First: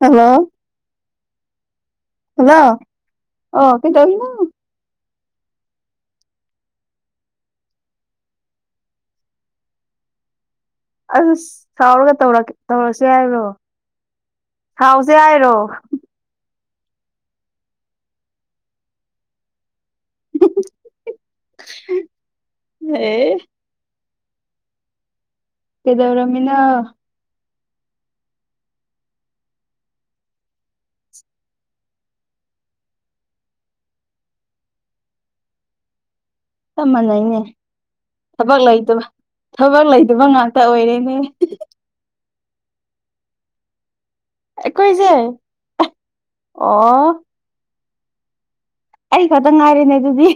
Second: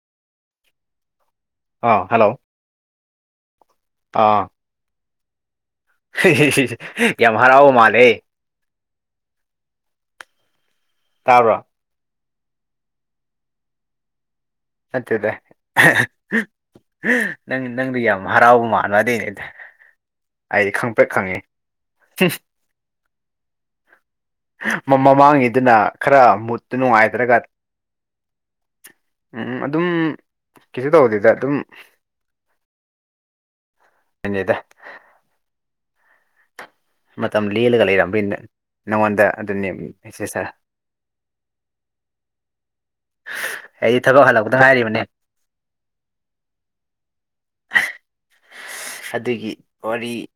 hello ꯑꯥ hello hello ꯑꯣ ꯀꯩꯗꯧ ꯑꯥꯏꯚꯚꯚ, ꯚꯚꯚꯚꯚꯚ, ꯚꯚꯚꯚꯚ, ꯚꯚꯙꯚꯙ, ꯚꯚꯙ ꯆꯛꯛ ꯙꯚꯛꯛꯙ ꯌꯝ ꯍꯔꯥꯥꯎꯕ ꯃꯥꯟꯂꯦ ꯑꯁ ꯇꯥꯕ꯭ꯔꯣ ꯁꯥꯎꯔꯒ ꯇꯧꯔꯛ ꯇꯧꯔꯁꯦ ꯍꯥꯏꯔꯣ ꯍꯥꯎꯁꯦ ꯅꯠꯇꯦꯗ ꯍꯥꯏꯔꯣ ꯅꯪ ꯅꯪꯗꯤ ꯌꯥꯝ ꯍꯔꯥꯎꯕ ꯃꯥꯜꯕ ꯑꯗꯨꯏꯅꯤꯗ ꯑꯩꯗꯤ ꯈꯪ ꯄꯦꯛ ꯈꯪꯉꯤ ꯍꯝ ꯑꯦ ꯃꯃꯥꯡ ꯃꯃꯥꯡꯒꯤꯗꯨꯅ ꯈꯔ ꯀꯩꯗꯧꯔꯝꯃꯤꯅꯣ ꯃꯨꯠꯇꯨ ꯅꯨꯡꯉꯥꯏ ꯍꯥꯏꯔꯀ ꯎꯝ ꯑꯗꯨꯝ ꯀꯩꯁꯨ ꯇꯧꯗꯦꯗ ꯑꯗꯨꯝ ꯍꯦꯟꯗꯦꯗꯥ ꯆꯞ ꯃꯥꯟꯅꯩꯅꯦ ꯃꯇꯝ ꯂꯦꯜꯂꯒ ꯂꯩꯔꯝꯕꯅꯤ ꯊꯕꯛ ꯂꯩꯇꯕ ꯅꯪꯉꯣꯟꯗ ꯑꯗꯨꯅꯤ ꯊꯕꯛ ꯂꯩꯇꯕ ꯃꯦꯁꯦꯁꯗ ꯉꯥꯛꯇ ꯑꯣꯏꯔꯦꯅꯦ ꯑꯩꯗꯤ ꯊꯕꯥꯛ ꯍꯜꯂꯛꯄꯥ ꯑꯩꯈꯣꯏꯁꯦ ꯑꯦ ꯑꯣ ꯑꯩ ꯈꯛꯇ ꯑꯗꯨꯒꯤ ꯉꯥꯏꯔꯦꯅꯦ ꯑꯗꯨꯗꯤ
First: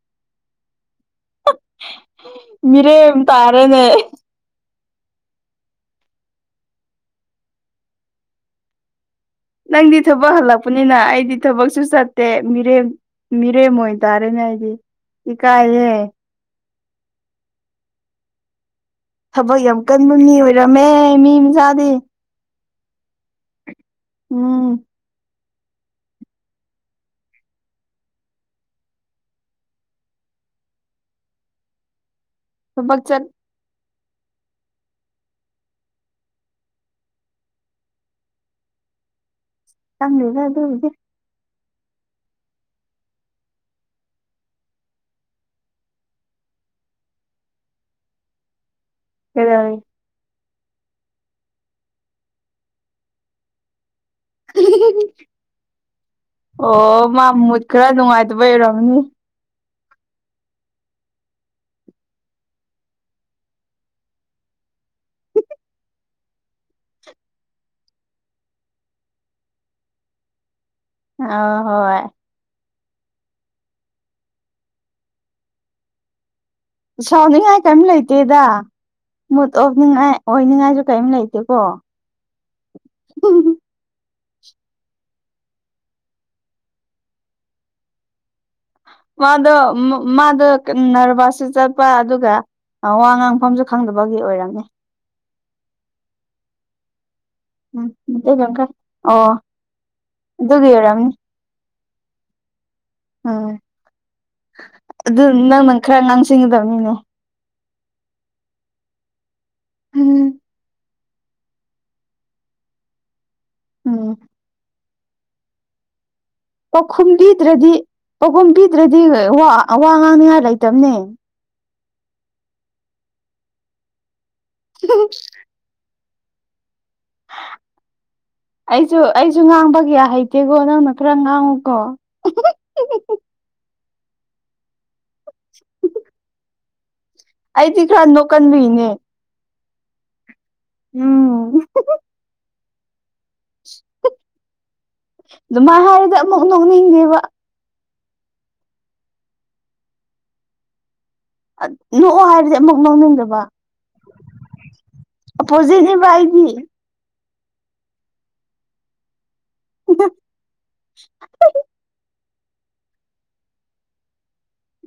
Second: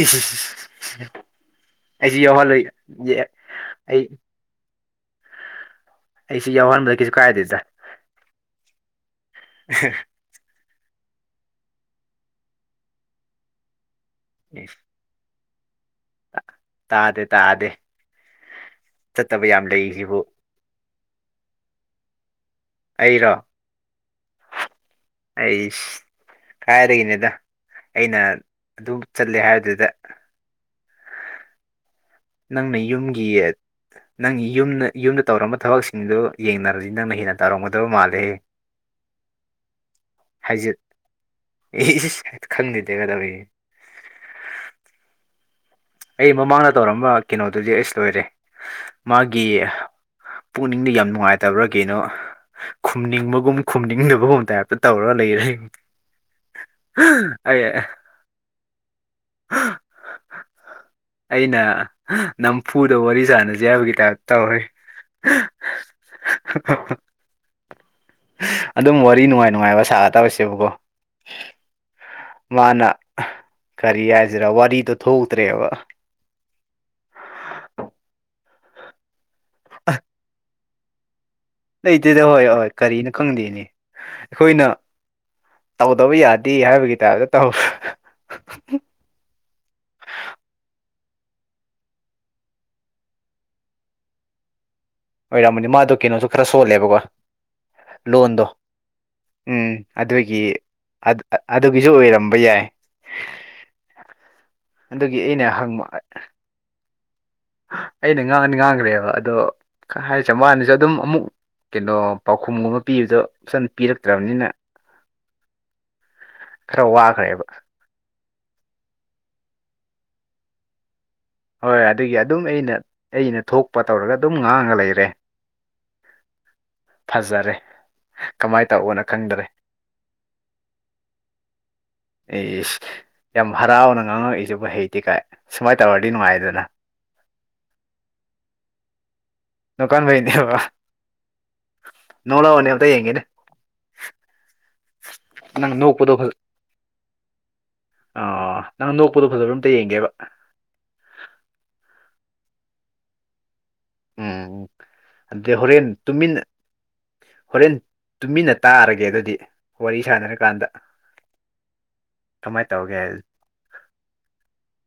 ꯏꯁ ꯑꯩꯁꯨ ꯌꯥꯎꯍꯜꯂꯣꯏ ꯃꯤꯔꯦꯝ ꯖꯦ ꯇꯥꯔꯦꯅꯦ ꯑꯩ ꯑꯩꯁꯨ ꯌꯥꯎꯍꯟꯕꯗ ꯀꯩꯁꯨ ꯀꯥꯏꯗꯦꯗ ꯅꯪꯗꯤ ꯊꯕꯛ ꯍꯜꯂꯛꯄꯅꯤꯅ ꯑꯩꯗꯤ ꯊꯕꯛꯁꯨ ꯆꯠꯇꯦ ꯃꯤꯔꯦꯝ ꯃꯤꯔꯦꯝ ꯑꯣꯏꯔꯦ ꯇꯔꯦꯅꯦ ꯑꯩꯗꯤ ꯏꯀꯥꯏ ꯍꯦ ꯇꯥꯗꯦ ꯇꯥꯗꯦ ꯆꯠꯇꯕ ꯊꯕꯛ ꯌꯥꯝ ꯀꯟꯕ ꯂꯩꯔꯤꯁꯤꯕꯨ ꯃꯤ ꯑꯣꯏꯔꯝꯃꯦ ꯃꯤ ꯃꯆꯥꯗꯤ ꯑꯩꯔꯣ ꯎꯝ ꯑꯩ ꯀꯥꯏꯔꯏꯅꯤꯗ ꯑꯩꯅ ꯑꯗꯨꯝ ꯆꯠꯂꯦ ꯍꯥꯏꯕꯗꯨꯗ ꯅꯪꯅ ꯊꯕꯛ ꯆꯠ ꯌꯨꯝꯒꯤꯌꯦ ꯅꯪꯒꯤ ꯌꯨꯝꯅ ꯌꯨꯝꯗ ꯇꯧꯔꯝꯕ ꯊꯕꯛꯁꯤꯡꯗꯣ ꯌꯦꯡꯅꯔꯗꯤ ꯅꯪꯅ ꯍꯦꯟꯅ ꯇꯧꯔꯝꯒꯗꯕ ꯃꯥꯜꯂꯦ ꯆꯪꯗꯦꯗ ꯍꯥꯏꯖꯤꯠ ꯑꯗꯨꯕꯨꯗꯤ ꯏꯁ ꯈꯪꯗꯦꯗꯒ ꯇꯧꯔꯛꯑꯦ ꯑꯩ ꯃꯃꯥꯡꯗ ꯇꯧꯔꯝꯕ ꯀꯩꯅꯣꯗꯨꯗꯤ ꯑꯩꯁ ꯂꯣꯏꯔꯦ ꯃꯥꯒꯤ ꯀꯩꯗꯧꯔꯤ ꯄꯨꯛꯅꯤꯡꯗ ꯌꯥꯝ ꯅꯨꯡꯉꯥꯏꯇꯕ꯭ꯔꯥ ꯀꯩꯅꯣ ꯈꯨꯝꯅꯤꯡꯕꯒꯨꯝ ꯈꯨꯝꯅꯤꯡꯗꯕꯒꯨꯝ ꯇꯥꯏꯞꯇ ꯇꯧꯔ ꯂꯩꯔꯦ ꯑꯩ ꯑꯗꯨꯕꯩ ꯑꯣꯏꯔꯝꯅꯤ ꯍꯥ ꯑꯩꯅ ꯅꯝꯐꯨꯗ ꯋꯥꯔꯤ ꯁꯥꯟꯅꯖꯦ ꯍꯥꯏꯕꯒꯤ ꯇꯥꯏꯞꯇ ꯇꯧꯔꯦ [inaudible] ꯑꯗꯨꯝ ꯋꯥꯔꯤ ꯅꯨꯡꯉꯥꯏ ꯅꯨꯡꯉꯥꯏꯕ ꯁꯥꯒ ꯇꯧꯔꯁꯦꯕꯀꯣ ꯑꯥ ꯍꯣꯏ ꯍꯣꯏ ꯃꯥꯅ ꯀꯔꯤ ꯍꯥꯏꯁꯤꯔꯥ ꯋꯥꯔꯤꯗꯣ ꯊꯣꯛꯎꯇ꯭ꯔꯦꯕ ꯁꯥꯎꯅꯤꯡꯉꯥꯏ ꯀꯦꯝ ꯂꯩꯇꯦꯗ ꯃꯨꯠ ꯑꯣꯞꯅꯤꯡꯉꯥꯏ ꯑꯣꯏꯅꯤꯡꯉꯥꯏꯒ ꯀꯦꯝ ꯂꯩꯇꯦꯀꯣ ꯂꯩꯇꯦꯗ ꯍꯣꯏ ꯍꯣꯏ ꯀꯔꯤꯅ ꯈꯪꯗꯦꯅꯦ ꯑꯩꯈꯣꯏꯅ ꯇꯧꯗꯕ ꯌꯥꯗꯦ ꯍꯥꯏꯕꯒꯤ ꯇꯥꯏꯞꯇ ꯇꯧ ꯃꯥꯗꯣ ꯃꯥ ꯃꯥꯗꯣ ꯀꯅꯔꯚꯁꯁꯨ ꯆꯠꯄ ꯑꯗꯨꯒ ꯑꯥ ꯋꯥ ꯉꯥꯡꯐꯝꯁꯨ ꯈꯪꯗꯕꯒꯤ ꯑꯣꯏꯔꯝꯅꯤ ꯑꯣꯏꯔꯝꯃꯅꯤ ꯃꯥꯗꯣ ꯀꯩꯅꯣꯁꯨ ꯈꯔ ꯁꯣꯜꯂꯦꯕꯀꯣ ꯎꯝ ꯂꯣꯟꯗꯣ ꯃꯩꯇꯩꯂꯣꯟ ꯈꯔ ꯑꯣ ꯎꯝ ꯑꯗꯨꯒꯤ ꯑꯠ ꯑꯑꯗꯨꯒꯤꯖꯨ ꯑꯣꯏꯔꯝꯕ ꯌꯥꯏ ꯎꯝ ꯑꯗꯨꯒꯤ ꯑꯗꯨ ꯑꯩꯅ ꯅꯪꯅꯪ ꯍꯪꯕ ꯈꯔ ꯉꯥꯡꯁꯤꯡꯒꯗꯕꯅꯤꯅꯦ ꯑꯩꯅ ꯉꯥꯡꯉꯗꯤ ꯉꯥꯡꯒꯔꯦꯕ ꯑꯗꯣ ꯎꯝ ꯍꯥꯏꯔꯤꯁꯦ ꯃꯅꯤꯁꯨ ꯑꯗꯨꯝ ꯑꯃꯨꯛ ꯀꯩꯅꯣ ꯄꯥꯎꯈꯨꯝꯒꯨꯝꯕ ꯄꯤꯕꯗꯣ ꯐꯖꯅ ꯎꯝ ꯄꯤꯔꯛꯇ꯭ꯔꯕꯅꯤꯅ ꯈꯔ ꯄꯥꯎꯈꯨꯝ ꯋꯥꯈ꯭ꯔꯦꯕ ꯄꯤꯗ꯭ꯔꯗꯤ ꯄꯥꯎꯈꯨꯝ ꯄꯤꯗ꯭ꯔꯗꯤ ꯋꯥ ꯑꯥ ꯋꯤ ꯉꯥꯡꯅꯤꯡꯉꯥꯏ ꯂꯩꯇꯕꯅꯦ ꯍꯣꯏ ꯑꯗꯨꯒꯤ ꯑꯗꯨꯝ ꯑꯩꯅ ꯑꯩꯅ ꯊꯣꯛꯄ ꯇꯧꯔꯒ ꯑꯗꯨꯝ ꯉꯥꯡꯉ ꯂꯩꯔꯦ ꯐꯖꯔꯦ ꯀꯃꯥꯏꯅ ꯑꯩꯁꯨ ꯇꯧꯕꯅꯣ ꯑꯩꯁꯨ ꯈꯪꯗꯔꯦ ꯉꯥꯡꯕ ꯀꯌꯥ ꯍꯩꯇꯦꯀꯣ ꯅꯪꯅ ꯈꯔ ꯉꯥꯡꯉꯨꯀꯣ ꯑꯩꯁ ꯌꯥꯝ ꯍꯔꯥꯎꯅ ꯉꯥꯡꯉꯛꯏꯁꯤꯕꯨ ꯍꯩꯇꯦ ꯀꯥꯏ ꯁꯨꯃꯥꯏ ꯇꯧꯔꯗꯤ ꯅꯨꯡꯉꯥꯏꯗꯅ ꯑꯩꯗꯤ ꯈꯔ ꯅꯣꯛꯀꯟꯕꯩꯅꯦ ꯅꯗꯨꯀꯥꯟꯕꯩꯅꯦꯕ ꯎꯝ ꯅꯣꯛꯂꯛꯑꯣꯅꯦ ꯑꯝꯇ ꯌꯦꯡꯒꯦꯅꯦ ꯅꯪ ꯑꯗꯨꯃꯥꯏ ꯅꯣꯛꯄꯗꯣ ꯍꯥꯏꯔꯗꯤ ꯐꯖ ꯑꯃꯨꯛ ꯅꯣꯛꯅꯤꯡꯗꯦꯕ ꯑꯣ ꯅꯪ ꯅꯣꯛꯄꯗꯣ ꯐꯖꯕꯔ ꯑꯝꯇ ꯌꯦꯡꯒꯦꯕ ꯑꯠ ꯂꯣꯛꯑꯣ ꯍꯥꯏꯕꯗꯤ ꯑꯃꯨꯛ ꯅꯣꯛꯅꯤꯡꯗꯕ ꯎꯝ ꯑꯗꯨꯗꯤ ꯍꯣꯔꯦꯟ ꯑꯣꯄꯣꯖꯤꯠꯅꯦꯕ ꯇꯨꯃꯤꯟꯅ ꯑꯩꯗꯤ ꯍꯣꯔꯦꯟ ꯇꯨꯃꯤꯟꯅ ꯇꯥꯔꯒꯦ ꯑꯗꯨꯗꯤ ꯋꯥꯔꯤ ꯁꯥꯟꯅꯔꯀꯥꯟꯗ ꯀꯃꯥꯏ ꯇꯧꯒꯦ ꯍꯥꯏꯗꯣ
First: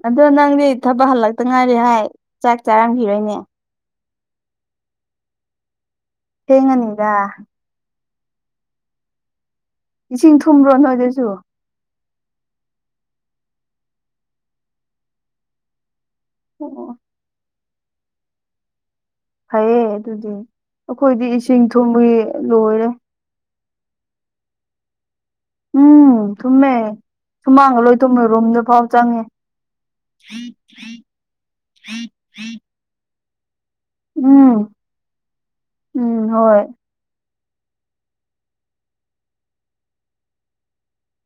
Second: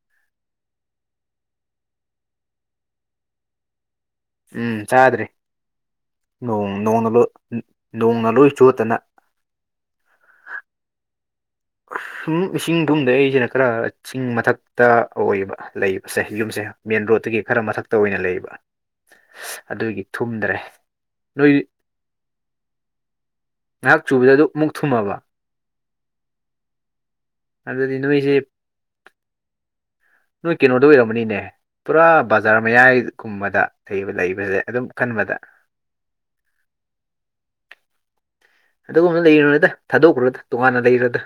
ꯑꯗꯣ ꯅꯪꯗꯤ ꯊꯕꯛ ꯍꯜꯂꯛꯇ ꯉꯥꯏꯔꯤ ꯍꯥꯏ ꯆꯥꯛ ꯆꯥꯔꯝꯈꯤꯔꯣꯏꯅꯦ ꯎꯝ ꯆꯥꯗ꯭ꯔꯤ ꯅꯣꯡ ꯅꯣꯡꯅ ꯊꯦꯡꯉꯅꯤꯗ ꯂꯣꯏꯅꯣꯡꯅ ꯂꯣꯏ ꯆꯣꯠꯇꯅ ꯏꯁꯤꯡ ꯊꯨꯝꯕ꯭ꯔꯣ ꯅꯣꯏꯗꯁꯨ ꯑꯁ ꯍꯨꯝ ꯏꯁꯤꯡ ꯊꯨꯝꯗꯦ ꯑꯩꯁꯤꯅ ꯈꯔ ꯆꯤꯡ ꯃꯊꯛꯇ ꯑꯣꯏꯕ ꯂꯩꯕ ꯑꯁꯦ ꯌꯨꯝꯁꯦ ꯑꯣ ꯃꯦꯟ ꯔꯣꯗꯇꯒꯤ ꯈꯔ ꯃꯊꯛꯇ ꯑꯣꯏꯅ ꯂꯩꯕ ꯐꯩꯌꯦ ꯑꯗꯨꯒꯤ ꯑꯗꯨꯗꯤ ꯊꯨꯝꯗ꯭ꯔꯦ ꯑꯩꯈꯣꯏꯗꯤ ꯅꯣꯏ ꯏꯁꯤꯡ ꯊꯨꯝꯕꯒꯤ ꯂꯣꯏꯔꯦ ꯉꯥꯏꯍꯥꯛ ꯆꯨꯕꯗ ꯑꯗꯨ ꯃꯨꯛ ꯊꯨꯝꯃꯕ ꯎꯝ ꯊꯨꯝꯃꯦ ꯁꯨꯃꯥꯡꯒ ꯂꯣꯏ ꯑꯗꯨꯗꯤ ꯊꯨꯝꯃꯦ ꯅꯣꯏꯁꯦ ꯔꯨꯝꯗ ꯐꯥꯎ ꯆꯪꯉꯦ ꯃꯅꯤꯅꯦ ꯄꯨꯔꯥ ꯕꯖꯥꯔ ꯃꯌꯥꯏꯒꯨꯝꯕꯗ ꯀꯩꯕ ꯎꯝ ꯂꯩꯕꯖꯦ ꯑꯗꯨꯝ ꯈꯟꯕꯗ ꯎꯝ ꯍꯣꯏ ꯑꯗꯨꯒꯨꯝꯕꯗ ꯂꯩꯔꯨꯅꯨꯗ ꯊꯥꯗꯣꯛꯈꯔꯣꯗ ꯇꯣꯉꯥꯟꯅ ꯂꯩꯔꯣꯗ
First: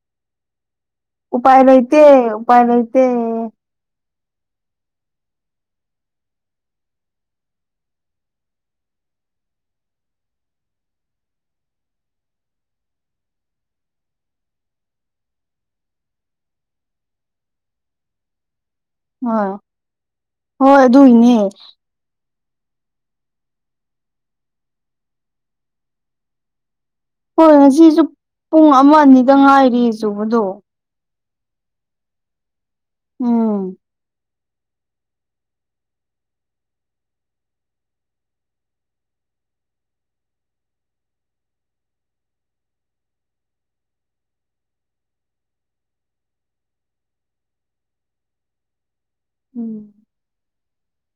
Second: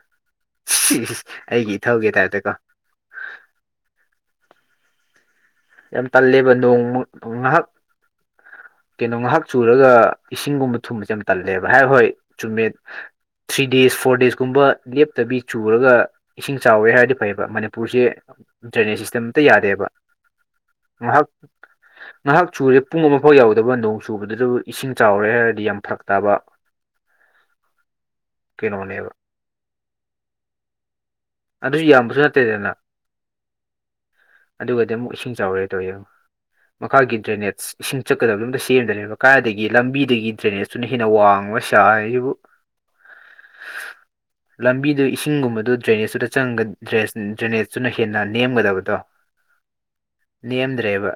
ꯁꯤꯁ ꯎꯄꯥꯥꯏ ꯂꯩꯍꯤꯇꯦ ꯎꯄꯥꯥꯏ ꯂꯩꯏꯇꯦ ꯌꯥꯝ ꯇꯜꯂꯦꯕ ꯅꯣꯡꯃꯛ ꯉꯥꯍꯥꯛ ꯀꯩꯅꯣ ꯉꯥꯍꯥꯛ ꯆꯨꯔꯒ ꯏꯁꯤꯡꯒꯨꯝꯕ ꯊꯨꯝꯕꯁꯦ ꯌꯥꯝ ꯇꯜꯂꯦꯕ ꯍꯥꯏ ꯍꯣꯏ ꯆꯨꯝꯃꯦ ꯊ꯭ꯔꯤ ꯗꯦꯖ ꯐꯣꯔ ꯗꯦꯁꯀꯨꯝꯕ ꯂꯦꯞꯇꯕꯤ ꯆꯨꯔꯒ ꯏꯁꯤꯡ ꯆꯥꯎꯋꯦ ꯍꯥꯏꯔꯗꯤ ꯐꯩꯌꯦꯕ ꯃꯅꯤꯄꯨꯔꯁꯦ ꯗ꯭ꯔꯦꯅꯦꯖ ꯁꯤꯁꯇꯦꯝ ꯑꯝꯇ ꯍꯣꯏ ꯌꯥꯗꯦꯕ ꯍꯣꯏ ꯉꯥꯏꯍꯥꯛ ꯑꯗꯨꯏꯅꯦ ꯉꯥꯏꯍꯥꯛ ꯆꯨꯨꯔꯦ ꯄꯨꯡ ꯑꯃꯐꯥꯎ ꯌꯎꯗꯕ ꯅꯣꯡ ꯆꯨꯕꯗꯨꯗꯕꯨ ꯏꯁꯤꯡ ꯆꯥꯎꯔꯦ ꯍꯥꯏꯔꯗꯤ ꯌꯥꯝ ꯐꯔꯛꯇꯥꯕ ꯍꯣꯏ ꯉꯁꯤꯖꯨ ꯄꯨꯡ ꯑꯃ ꯀꯩꯅꯣꯅꯦꯕ ꯑꯅꯤꯗ ꯉꯥꯏꯔꯤ ꯆꯕꯗꯣ ꯑꯗꯨꯏ ꯌꯥꯝꯕꯁꯨ ꯅꯠꯇꯦꯗꯅ ꯎꯝ ꯑꯗꯨꯒꯗꯤ ꯑꯃꯨꯛ ꯏꯁꯤꯡ ꯆꯥꯎꯔꯦ ꯇꯧꯔꯤꯖꯦ ꯌꯦꯡꯉꯣ ꯃꯈꯥꯒꯤ ꯗ꯭ꯔꯦꯅꯦꯖ ꯏꯁꯤꯡ ꯆꯠꯀꯗꯕꯗꯨ ꯑꯝꯇ ꯁꯦꯝꯗꯔꯦꯕ ꯀꯥꯏꯗꯒꯤ ꯂꯝꯕꯤꯗꯒꯤ ꯗ꯭ꯔꯦꯅꯦꯖꯇꯨꯅ ꯍꯦꯟꯅ ꯋꯥꯡꯕ ꯆꯔꯤꯁꯤꯕꯨ [inaudible] ꯂꯝꯕꯤꯗ ꯏꯁꯤꯡꯒꯨꯝꯕꯗ ꯗ꯭ꯔꯦꯅꯦꯖꯇꯨꯗꯠ ꯗ꯭ꯔꯦꯅꯦꯖꯇꯨꯅ ꯍꯦꯟꯅ ꯅꯦꯝꯒꯗꯕꯗꯣ ꯎꯝ ꯅꯦꯝꯗ꯭ꯔꯦꯕ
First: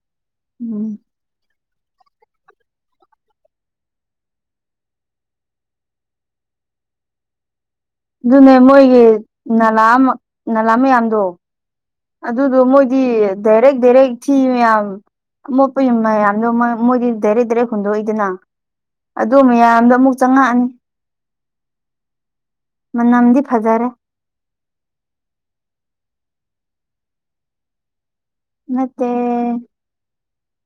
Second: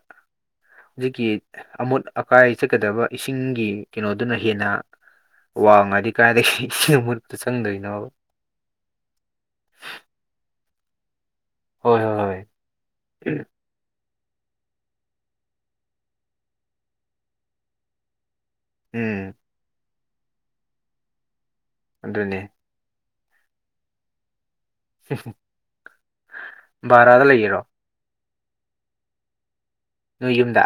ꯎꯝ ꯍꯧꯖꯤꯛꯀꯤ ꯑꯃꯣꯠ ꯑꯀꯥꯏ ꯆꯠꯀꯗꯕ ꯏꯁꯤꯡꯒꯤ ꯀꯩꯅꯣꯗꯨꯅ ꯍꯦꯟꯅ ꯋꯥꯉꯥꯗꯤ ꯀꯗꯥꯏꯗꯒꯤ ꯏꯁꯤꯡ ꯃꯨꯠꯄꯗ ꯆꯪꯗꯣꯏꯅꯣꯕ ꯑꯗꯨꯅꯦ ꯃꯣꯏꯒꯤ ꯂꯥ ꯅꯅꯥꯂꯥ ꯃꯌꯥꯝꯗꯣ ꯍꯣꯏ ꯍꯣꯏ ꯍꯣꯏ ꯑꯗꯨꯗꯣ ꯃꯣꯏꯗꯤ ꯗꯥꯏꯔꯦꯛ ꯗꯥꯏꯔꯦꯛ ꯊꯤ ꯃꯌꯥꯝ ꯃꯄ ꯌꯥꯝꯗꯣ ꯃꯣꯏ ꯦꯔꯦ ꯗꯦꯔ ꯍꯟꯗꯣꯣꯏꯗꯅ ꯎꯝ ꯑꯗꯨ ꯃꯌꯥꯝꯗꯣ ꯑꯃꯨꯛ ꯆꯪꯉꯛꯑꯅꯤ ꯑꯗꯨꯅꯤ ꯃ ꯅ ꯑꯃꯗꯤꯞ ꯍꯖꯥꯔꯦ ꯚꯔꯥꯗ ꯂꯩꯒꯔꯣ ꯃꯠꯇꯦ ꯅꯣꯏ ꯌꯨꯝꯗ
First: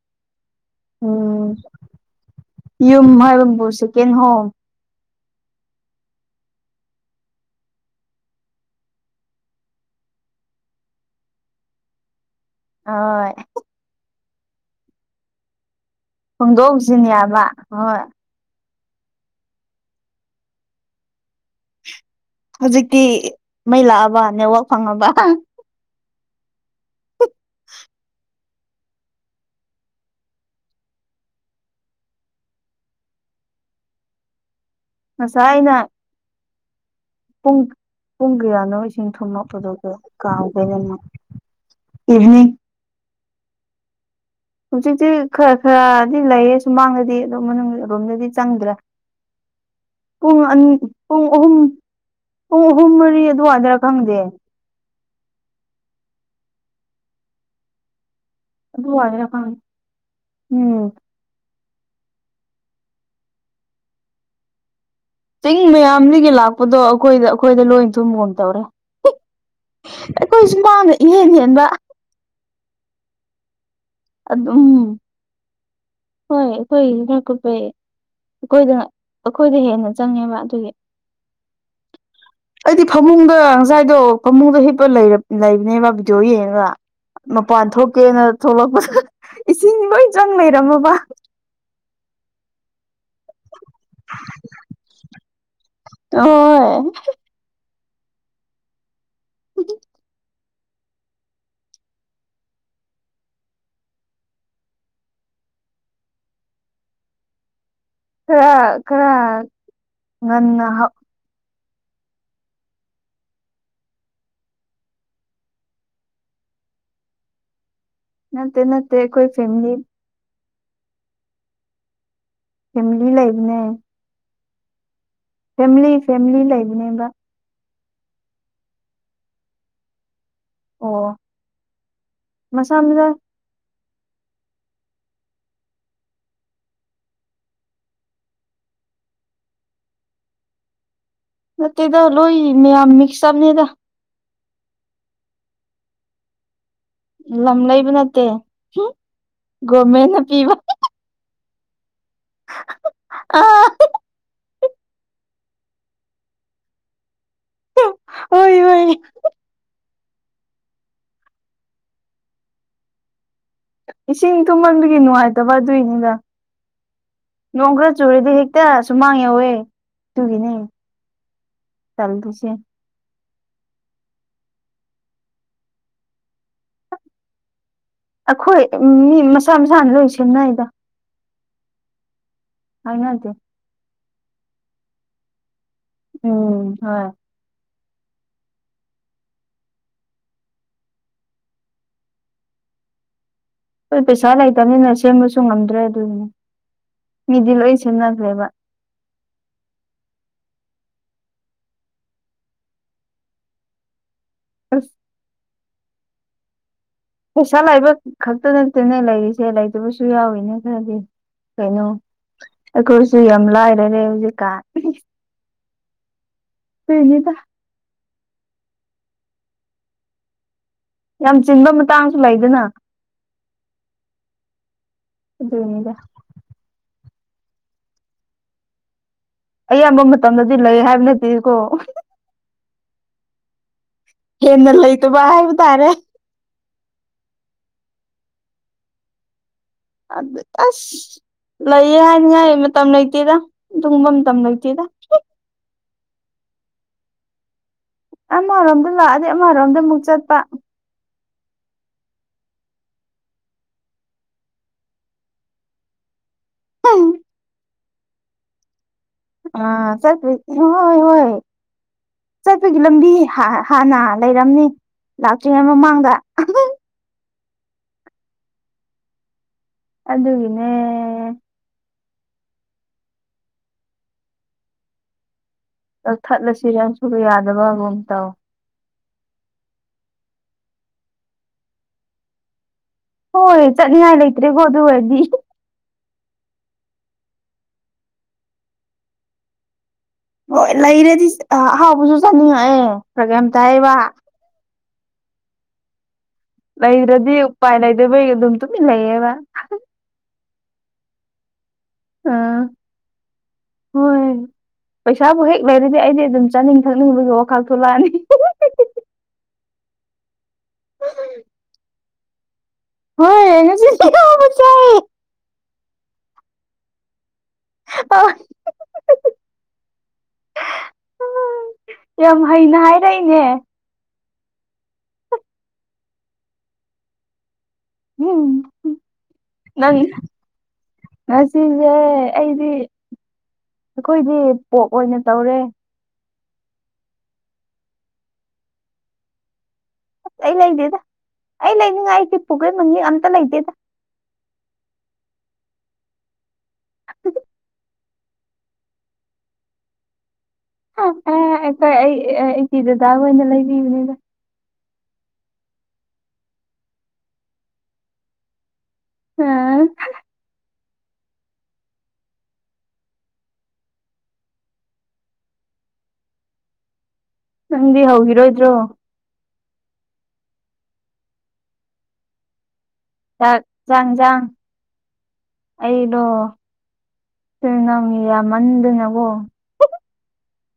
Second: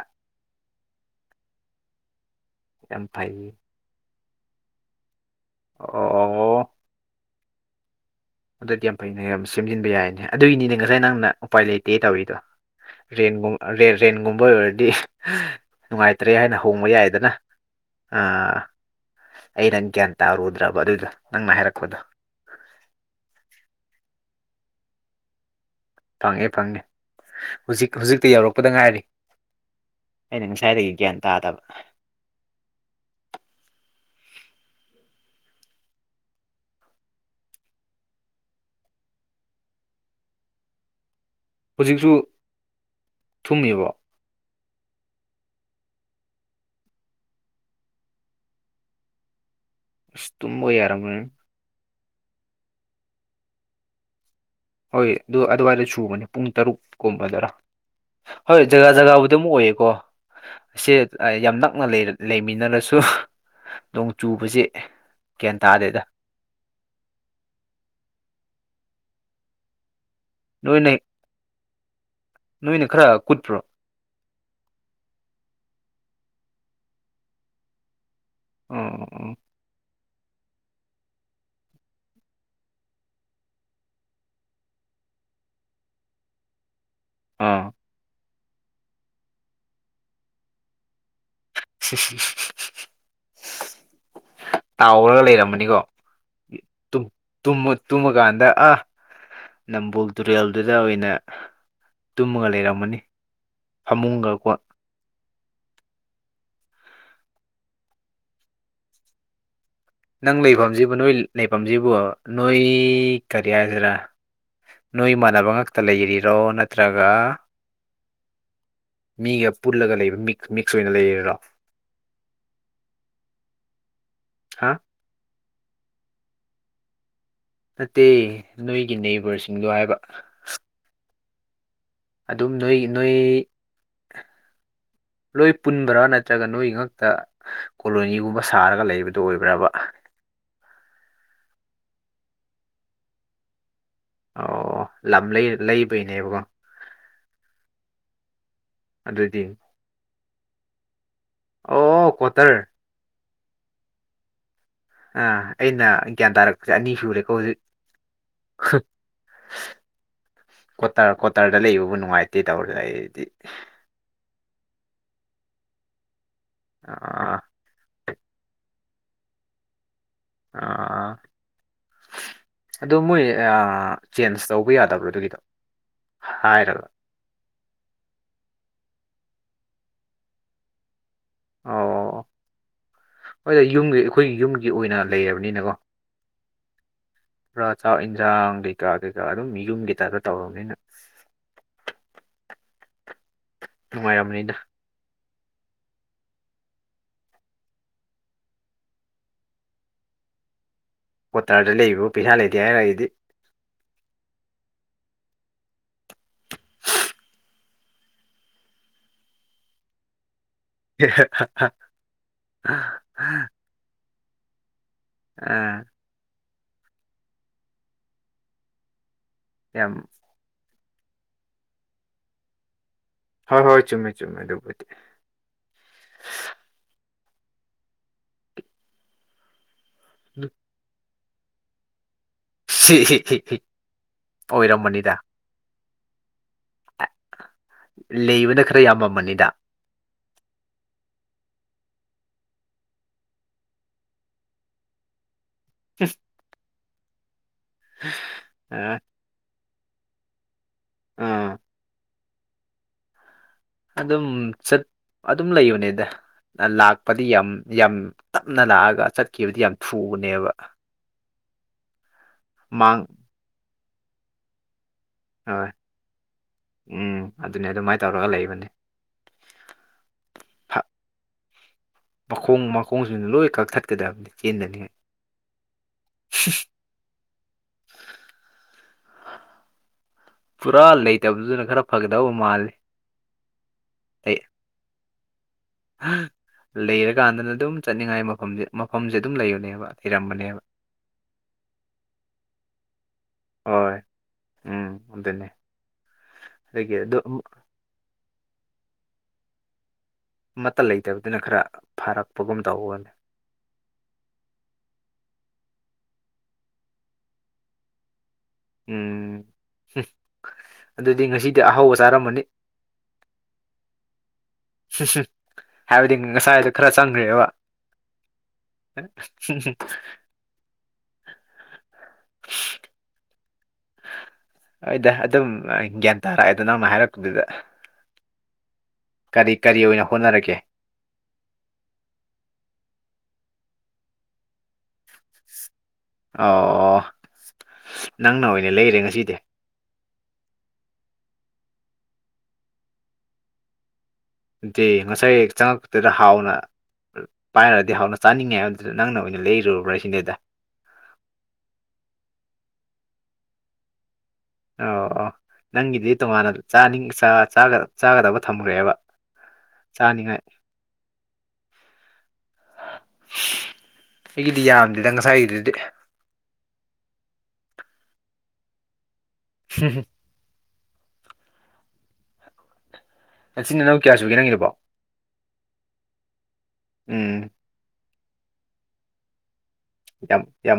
ꯎꯝ ꯌꯥꯝ ꯌꯨꯝ ꯐꯩ ꯃꯔꯔꯕꯨꯁꯨ ꯀꯦꯩꯅ ꯍꯣ ꯑꯣ ꯑꯣ ꯑꯗꯨꯗꯤ ꯌꯥꯝ ꯐꯩꯩꯅ ꯌꯥꯝ ꯁꯦꯝꯖꯤꯟꯕ ꯌꯥꯏꯅꯦ ꯑꯗꯨꯒꯤꯅꯤꯅꯦ ꯉꯁꯥꯏ ꯅꯪꯅ ꯎꯄꯥꯏ ꯂꯩꯇꯦ ꯇꯧꯔꯤꯗꯣ ꯍꯣꯏ ꯔꯦꯟꯒꯨꯝ ꯔ ꯔꯦꯟꯒꯨꯝꯕ ꯑꯣꯏꯔꯗꯤ ꯅꯨꯡꯉꯥꯏꯇ꯭ꯔꯦ ꯍꯥꯏꯅ ꯍꯣꯡꯕ ꯍꯣꯡꯗꯣꯛꯁꯤꯟ ꯌꯥꯏꯗꯅ ꯌꯥꯕ ꯍꯣꯏ ꯑ ꯑꯩ ꯅꯪ ꯒ꯭ꯌꯥꯟ ꯇꯥꯔꯨꯗ꯭ꯔꯕ ꯑꯗꯨꯏꯗꯣ ꯅꯪꯅ ꯍꯥꯏꯔꯛꯄꯗꯣ ꯍꯧꯖꯤꯛꯇꯤ ꯃꯩ ꯂꯥꯛꯑꯕ ꯅꯦꯠꯋꯥꯛ ꯐꯪꯉꯕ ꯐꯪꯉꯦ ꯐꯪꯉꯦ ꯍꯧꯖꯤꯛ ꯍꯧꯖꯤꯛꯇ ꯌꯧꯔꯛꯄꯗ ꯉꯥꯏꯔꯤ ꯑꯩꯅ ꯉꯁꯥꯏꯗꯒꯤ ꯒ꯭ꯌꯥꯟ ꯇꯥꯗꯕ ꯍꯁꯥꯏꯅ ꯄꯨꯡ ꯄꯨꯡ ꯀꯌꯥꯅꯣ ꯏꯁꯤꯡ ꯊꯨꯝꯂꯛꯄꯗꯨꯒ ꯀꯥꯎꯈꯦ ꯅꯅ ꯍꯧꯖꯤꯛꯁꯨ ꯊꯨꯡꯉꯕ ꯍꯧꯖꯤꯛꯇꯤ ꯈꯔ ꯈꯔꯗꯤ ꯂꯩꯌꯦ ꯁꯨꯃꯥꯡꯗꯗꯤ ꯑꯗꯨꯗꯣꯝ ꯃꯅꯨꯡ ꯑꯣꯝꯗꯗꯤ ꯆꯪꯗ꯭ꯔꯦꯥ ꯑꯁ ꯄꯨꯡ ꯑ ꯇꯨꯝꯕ ꯌꯥꯔꯝꯃꯣꯏ ꯄꯨꯡ ꯑꯍꯨꯝ ꯄꯨꯡ ꯑꯍꯨꯝ ꯃꯔꯤ ꯑꯗꯨꯋꯥꯏꯗꯔ ꯈꯪꯗꯦ ꯍꯣꯏ ꯑꯗꯨ ꯑꯗꯨꯋꯥꯏꯗ ꯁꯨꯕꯅꯦ ꯄꯨꯡ ꯇꯔꯨꯛꯀꯨꯝꯕꯗꯔ ꯍꯣꯏ ꯖꯒꯥ ꯑꯗꯨꯋꯥꯏꯗꯔ ꯖꯒꯥꯕꯨꯗꯤ ꯑꯗꯨꯝ ꯈꯪꯗꯦ ꯑꯣꯏꯌꯦꯀꯣ ꯎꯝ ꯑꯁꯤꯦ ꯌꯥꯝ ꯅꯛꯅ ꯂꯩꯃꯤꯟꯅꯔꯁꯨ ꯅꯣꯡ ꯆꯨꯕꯁꯤꯦ ꯆꯤꯡ ꯃꯌꯥꯝꯗꯒꯤ ꯂꯥꯛꯄꯗꯣ ꯑꯩꯈꯣꯏꯗ ꯑꯩꯈꯣꯏꯗ ꯂꯣꯏ ꯊꯨꯝꯕꯒꯝ ꯇꯧꯔꯦ ꯑꯩꯈꯣꯏꯁꯨ ꯅꯣꯏꯅ ꯃꯥꯡꯅ ꯏꯍꯟ ꯍꯟꯕ ꯅꯣꯏꯅ ꯈꯔ ꯀꯨꯠꯄ꯭ꯔꯣ ꯑꯗꯨꯝ ꯍꯣꯏ ꯑꯩꯈꯣꯏ ꯀꯨꯞꯄꯩ ꯑꯩꯈꯣꯏꯗꯅ ꯑꯥ ꯑꯥ ꯑꯩꯈꯣꯏꯗ ꯍꯦꯟꯅ ꯆꯪꯉꯦꯕ ꯑꯗꯨꯒꯤ ꯑꯩꯗꯤ ꯐꯃꯨꯡꯗ ꯉꯁꯥꯏꯗꯣ ꯐꯃꯨꯡꯗ ꯍꯤꯞꯄ ꯂꯩꯕꯅꯦꯕ ꯚꯗꯤꯑꯣ ꯌꯦꯡꯉꯒ ꯃꯄꯥꯟ ꯑꯥ ꯊꯣꯛꯀꯦꯅ ꯊꯣꯛꯂꯛꯄ ꯏꯁꯤꯡ ꯂꯣꯏ ꯆꯪ ꯂꯩꯔꯝꯃꯕ ꯇꯥꯎꯔꯒ ꯂꯩꯔꯝꯃꯅꯤꯀꯣ ꯍꯣꯏ ꯇꯨꯝꯃꯀꯥꯟꯗ ꯑ ꯅꯝꯕꯨꯣꯜ ꯇꯨꯔꯦꯜꯗꯨꯗ ꯑꯣꯏꯅ ꯇꯨꯝꯃꯒ ꯂꯩꯔꯝꯃꯅꯤ ꯐꯃꯨꯡꯒ ꯀꯣ ꯈꯔ ꯈꯔ ꯅꯪ ꯉꯟꯅ ꯂꯩꯐꯝꯁꯤꯕ ꯅꯣꯏ ꯂꯩꯐꯝꯁꯤꯕꯣ ꯅꯣꯏ ꯀꯔꯤ ꯍꯥꯏꯁꯤꯔꯥ ꯅꯣꯏ ꯏꯃꯥꯟꯅꯕ ꯉꯛꯇ ꯂꯩꯔꯤꯔꯣ ꯅꯠꯇ꯭ꯔꯒ ꯅꯠꯇꯦ ꯅꯠꯇꯦ ꯑꯩꯈꯣꯏ ꯃꯤꯒ ꯐꯦꯃꯤꯂꯤ ꯄꯨꯜꯂꯒ ꯂꯩꯕ ꯃꯤ ꯃꯤꯛꯁ ꯑꯣꯏꯅ ꯂꯩꯔꯔꯣ ꯐꯦꯃꯤꯂꯤ ꯂꯩꯕꯅꯦ ꯍꯥꯥ ꯐꯦꯝꯂꯤ ꯐꯦꯃꯤꯂꯤ ꯂꯩꯕꯅꯦꯕ ꯅꯠꯇꯦ ꯅꯣꯏꯒꯤ ꯅꯕꯔꯁꯤꯡꯗꯣ ꯍꯥꯏꯕ ꯑꯣ ꯑꯣ ꯑꯗꯨꯝ ꯃꯁꯥ ꯅꯣꯏ ꯃꯁꯥ ꯅꯣꯏ ꯂꯣꯏ ꯄꯨꯟꯕ꯭ꯔꯥ ꯅꯠꯇ꯭ꯔꯒ ꯅꯣꯏ ꯉꯛꯇ ꯀꯣꯂꯣꯅꯤꯒꯨꯝꯕ ꯁꯥꯔꯒ ꯂꯩꯕꯗꯨꯣ ꯑꯣꯏꯕ꯭ꯔꯕ ꯅꯠꯇꯦꯗ ꯂꯣꯏ ꯃꯌꯥꯝ ꯃꯤꯛꯁ ꯑꯞꯅꯤꯗ ꯑꯣ ꯂꯝ ꯂꯩ ꯂꯩꯕꯩꯅꯦꯕꯀꯣ ꯂꯝ ꯂꯩꯕ ꯅꯠꯇꯦ ꯑꯗꯨꯗꯤ ꯒꯣꯔꯃꯦꯟꯅ ꯄꯤꯕ ꯑꯣ ꯀ꯭ꯋꯥꯇꯔ ꯑ ꯑꯥ ꯑꯩꯅ ꯒ꯭ꯌꯥꯟ ꯇꯥꯔꯛꯄꯁꯦ ꯑꯅꯤ ꯁꯨꯔꯦꯀꯣ ꯍꯧꯖꯤꯛ ꯍꯣꯏ ꯍꯣꯏ ꯀ꯭ꯋꯥꯇꯔ ꯀ꯭ꯋꯥꯇꯔꯗ ꯂꯩꯕꯕꯨ ꯅꯨꯡꯉꯥꯏꯇꯦ ꯇꯧꯔ ꯂꯩꯔꯗꯤ ꯏꯁꯤꯡ ꯊꯨꯝꯃꯟꯗꯕꯒꯤ ꯅꯨꯡꯉꯥꯏꯇꯕ ꯑꯗꯨꯏꯅꯤꯗ ꯑꯥ ꯅꯣꯡ ꯈ꯭ꯔ ꯆꯨꯔꯗꯤ ꯍꯦꯛꯇ ꯁꯨꯃꯥꯡ ꯌꯥꯧꯋꯦ ꯑꯗꯨꯒꯤꯅꯦ [unintelligible] ꯑꯣ ꯃꯣꯏ ꯑ ꯆꯦꯟꯖ ꯇꯧꯕ ꯌꯥꯗꯕ꯭ꯔꯣ ꯑꯗꯨꯒꯤꯗꯣ ꯍꯥꯏꯔꯒ ꯑꯩꯈꯣꯏ ꯃꯤ ꯃꯁꯥ ꯃꯁꯥꯅ ꯂꯣꯏ ꯁꯦꯝꯅꯩꯗ ꯑꯣ [unintelligible] ꯍꯣꯏꯗ ꯌꯨꯝꯒꯤ ꯑꯩꯈꯣꯏꯒꯤ ꯌꯨꯝꯒꯤ ꯑꯣꯏꯅ ꯂꯩꯔꯕꯅꯤꯅꯀꯣ ꯎꯝ ꯍꯣꯏ ꯄꯨꯔ ꯆꯥꯛ ꯏꯟꯁꯥꯡ ꯀꯩꯀꯥ ꯀꯩꯀꯥ ꯑꯗꯨꯝ ꯌꯨꯝꯒꯤ ꯇꯥꯏꯞꯇ ꯇꯧꯔꯃꯤꯅ ꯍꯣꯏ ꯄꯩꯁꯥ ꯅꯨꯡꯉꯥꯏꯔꯝꯅꯤꯗ ꯂꯩꯇꯅꯤꯅ ꯁꯦꯝꯕꯁꯨ ꯉꯝꯗ꯭ꯔꯦ ꯑꯗꯨꯗꯨꯅꯤ ꯃꯤꯗꯤ ꯂꯣꯏ ꯁꯦꯝꯅꯗ꯭ꯔꯦꯕ ꯀ꯭ꯋꯥꯇꯔꯗ ꯂꯩꯕꯕꯨ ꯄꯩꯁꯥ ꯂꯩꯇꯦ ꯍꯥꯏꯔꯒꯗꯤ ꯑꯁ ꯄꯩꯁꯥ ꯂꯥꯏꯕ ꯈꯛꯇ ꯅꯠꯇꯦꯅꯦ ꯂꯩꯔꯤꯁꯦ ꯂꯩꯇꯕꯁꯨ ꯌꯥꯎꯔꯤꯅꯦ ꯑꯗꯨꯗꯤ ꯀꯩꯅꯣ ꯑꯩꯈꯣꯏꯁꯨ ꯌꯥꯝ ꯂꯥꯏꯔꯔꯦ ꯍꯧꯖꯤꯛꯀꯥꯟ ꯑꯥ [unintelligible] ꯌꯥꯝ ꯌꯥꯝ ꯆꯤꯟꯕ ꯃꯇꯥꯡꯁꯨ ꯂꯩꯗꯅ ꯍꯣꯏ ꯍꯣꯏ ꯆꯨꯝꯃꯦ ꯆꯨꯝꯃꯦ ꯑꯗꯨꯕꯨꯗꯤ ꯑꯗꯨꯅꯤꯗ ꯑꯌꯥꯝꯕ ꯃꯇꯝꯗꯗꯤ ꯂꯩ ꯍꯥꯏꯕ ꯅꯠꯇꯦꯀꯣ [unintelligible] ꯍꯦꯟꯅ ꯑꯣꯏꯔꯝꯃꯅꯤꯗ ꯂꯩꯇꯕ ꯍꯥꯏꯕ ꯇꯥꯔꯦ ꯂꯩꯕꯅ ꯈꯔ ꯌꯥꯝ ꯃꯅꯤꯗ ꯑꯗꯨ ꯑꯁ ꯂꯩꯌꯦ ꯍꯥꯏꯅꯤꯡꯉꯥꯏ ꯃꯇꯝ ꯂꯩꯇꯦꯗ ꯑꯗꯨꯒꯨꯝꯕ ꯃꯇꯝ ꯂꯩꯇꯦꯗ [unintelligible] ꯑꯃꯔꯣꯝꯗ ꯑ ꯂꯥꯛꯑꯗꯤ ꯑꯃꯔꯣꯝꯗ ꯑꯃꯨꯛ ꯆꯠꯄ ꯎꯝ ꯑꯗꯨꯝ ꯆꯠ ꯑꯗꯨꯝ ꯂꯩꯕꯅꯦꯗ ꯂꯥꯛꯄꯗꯤ ꯌꯥꯝ ꯌꯥꯝ ꯇꯞꯅ ꯂꯥꯛꯑꯒ ꯆꯠ ꯑ [unintelligible] ꯍꯣꯏ ꯍꯣꯏ ꯆꯠꯄꯒꯤ ꯃꯥꯡ ꯂꯝꯕꯤ ꯍꯥꯟꯅ ꯂꯩꯔꯝꯅꯤ ꯂꯥꯛꯇ꯭ꯔꯤꯉꯩ ꯍꯣꯏ ꯃꯃꯥꯡꯗ ꯎꯝ ꯑꯗꯨꯅꯦ ꯑꯗꯨꯃꯥꯏꯅ ꯇꯧꯔꯒ ꯂꯩꯕꯅꯤ ꯑꯗꯨꯗꯨꯅꯦ ꯃꯈꯣꯡ ꯃꯈꯣꯡꯁꯤꯗ ꯂꯣꯏ ꯀꯛꯊꯠꯀꯗꯕꯅꯤ ꯆꯦꯟꯗ꯭ꯔꯗꯤ [unintelligible] ꯁꯨꯕ ꯌꯥꯗꯕ ꯑꯃꯨꯛꯑꯃ ꯇꯧ ꯄꯨꯔꯥ ꯂꯩꯇꯕꯗꯨꯅ ꯈꯔ ꯐꯒꯗꯕ ꯃꯥꯜꯂꯤ ꯍꯣꯏ ꯆꯠꯅꯤꯡꯉꯥꯏ ꯂꯩꯇ꯭ꯔꯦꯀꯣ ꯑꯗꯨ ꯑꯣꯏꯔꯗꯤ ꯂꯩꯔꯀꯥꯟꯗꯅ ꯑꯗꯨꯝ ꯆꯠꯅꯤꯡꯉꯥꯏ ꯃꯐꯝꯁꯦ ꯃꯐꯝꯁꯦ ꯑꯗꯨꯝ ꯂꯩꯌꯅꯦꯕ ꯍꯣꯏ ꯂꯩꯔꯗꯤ ꯑꯍꯥꯎꯕꯁꯨ ꯆꯥꯅꯤꯡꯉꯛꯑꯦ ꯄ꯭ꯔꯣꯒ꯭ꯝ ꯇꯥꯏꯕ ꯍꯣꯏ ꯎꯝ ꯑꯗꯨꯗꯟꯅꯦ ꯂꯩꯗ꯭ꯔꯗꯤ ꯎꯄꯥꯏ ꯂꯩꯗꯕꯩ ꯑꯗꯨꯝ ꯇꯨꯃꯤꯟ ꯂꯩꯌꯦꯕ ꯑꯃꯠꯇ ꯂꯩꯇꯕꯗꯨꯅ ꯈꯔ ꯑꯥ ꯐꯥꯔꯛꯄꯒꯨꯝ ꯇꯧꯕꯒꯅꯤ ꯍꯣꯏ ꯄꯩꯁꯥꯕꯨ ꯍꯦꯛ ꯂꯩꯔꯗꯤ ꯑꯩꯗꯤ ꯑꯗꯨꯝ ꯆꯥꯅꯤꯡ ꯊꯛꯅꯤꯡꯕꯒꯤ ꯋꯥꯈꯥꯛ ꯊꯣꯛꯂꯛꯑꯅꯤ ꯎꯝ ꯑꯗꯨꯗꯤ ꯉꯁꯤꯗꯤ ꯑꯍꯥꯎꯕ ꯆꯥꯔꯝꯝꯕꯅꯤ ꯍꯣꯏ ꯍꯥꯏꯕꯗꯤ ꯉꯁꯥꯏꯗꯣ ꯈꯔ ꯆꯪꯈ꯭ꯔꯦꯕ [unintelligible] ꯌꯥꯝ ꯍꯩꯅ ꯍꯥꯏꯔꯛꯏꯅꯦ ꯍꯗ ꯑꯗꯨꯝ ꯒ꯭ꯌꯥꯟ ꯇꯥꯔꯛꯑꯦꯗ ꯅꯪꯅ ꯍꯥꯏꯔꯛꯄꯗꯨꯗ ꯎꯝ ꯀꯔꯤ ꯀꯔꯤ ꯑꯣꯏꯅ ꯍꯣꯠꯅꯔꯒꯦ ꯍꯁꯤꯁꯦ ꯑꯩꯗꯤ ꯑꯩꯈꯣꯏꯗꯤ ꯄꯣꯞ ꯑꯣꯏꯅ ꯇꯧꯔꯦ ꯑꯣ ꯅꯪꯅ ꯑꯣꯏꯅ ꯂꯩꯔꯦ ꯉꯁꯤꯗꯤ ꯑꯩ ꯂꯩꯗꯦꯗ ꯑꯩ ꯂꯩꯅꯤꯡꯉꯥꯏ ꯑꯩꯆꯦ ꯄꯨꯈꯩ ꯃꯒꯤꯦꯛ ꯑꯝꯇ ꯂꯩꯇꯦꯗ ꯑꯗꯨꯗꯤ ꯉꯁꯥꯏ ꯆꯪꯉꯛꯄꯗꯨꯗ ꯍꯥꯎꯅ ꯄꯥꯏꯔꯗꯤ ꯍꯥꯎꯅ ꯆꯥꯅꯤꯡꯉꯦ ꯍꯥꯏꯕꯗꯨꯗ ꯅꯪꯅ ꯑꯣꯏꯅ ꯂꯩꯔꯨꯔꯕ꯭ꯔꯥ ꯁꯤꯅꯦꯗ ꯑꯩꯈꯣꯏ ꯑꯩ ꯏꯆꯦ ꯗꯗꯥ ꯑꯣꯏꯅ ꯂꯩꯕꯤꯕꯅꯤꯗ ꯑꯣ ꯑꯣ ꯅꯪꯒꯤꯗꯤ ꯇꯣꯉꯥꯟꯅ ꯆꯥꯅꯤꯡ ꯆꯥꯒꯗꯕ ꯊꯝꯈ꯭ꯔꯦꯕ ꯑ ꯆꯥꯅꯤꯉꯦ [unintelligible] ꯑꯩꯒꯤꯗꯤ ꯌꯥꯝꯗꯦꯗ ꯉꯁꯥꯏꯒꯤꯗꯨꯗꯤ ꯅꯪꯗꯤ ꯍꯧꯒꯔꯣꯏꯗ꯭ꯔꯣ ꯍ ꯆꯥꯛ ꯅꯆꯤꯟ ꯅꯅꯥꯎ ꯆꯥꯡ ꯀꯌꯥ ꯁꯨꯒꯦ ꯆꯥꯡ ꯅꯪꯒꯤꯗꯨꯕꯣ ꯑꯩꯗꯣ ꯎꯝ ꯅꯝ ꯃꯗꯅꯒ ꯌꯥꯝ ꯌꯥꯝ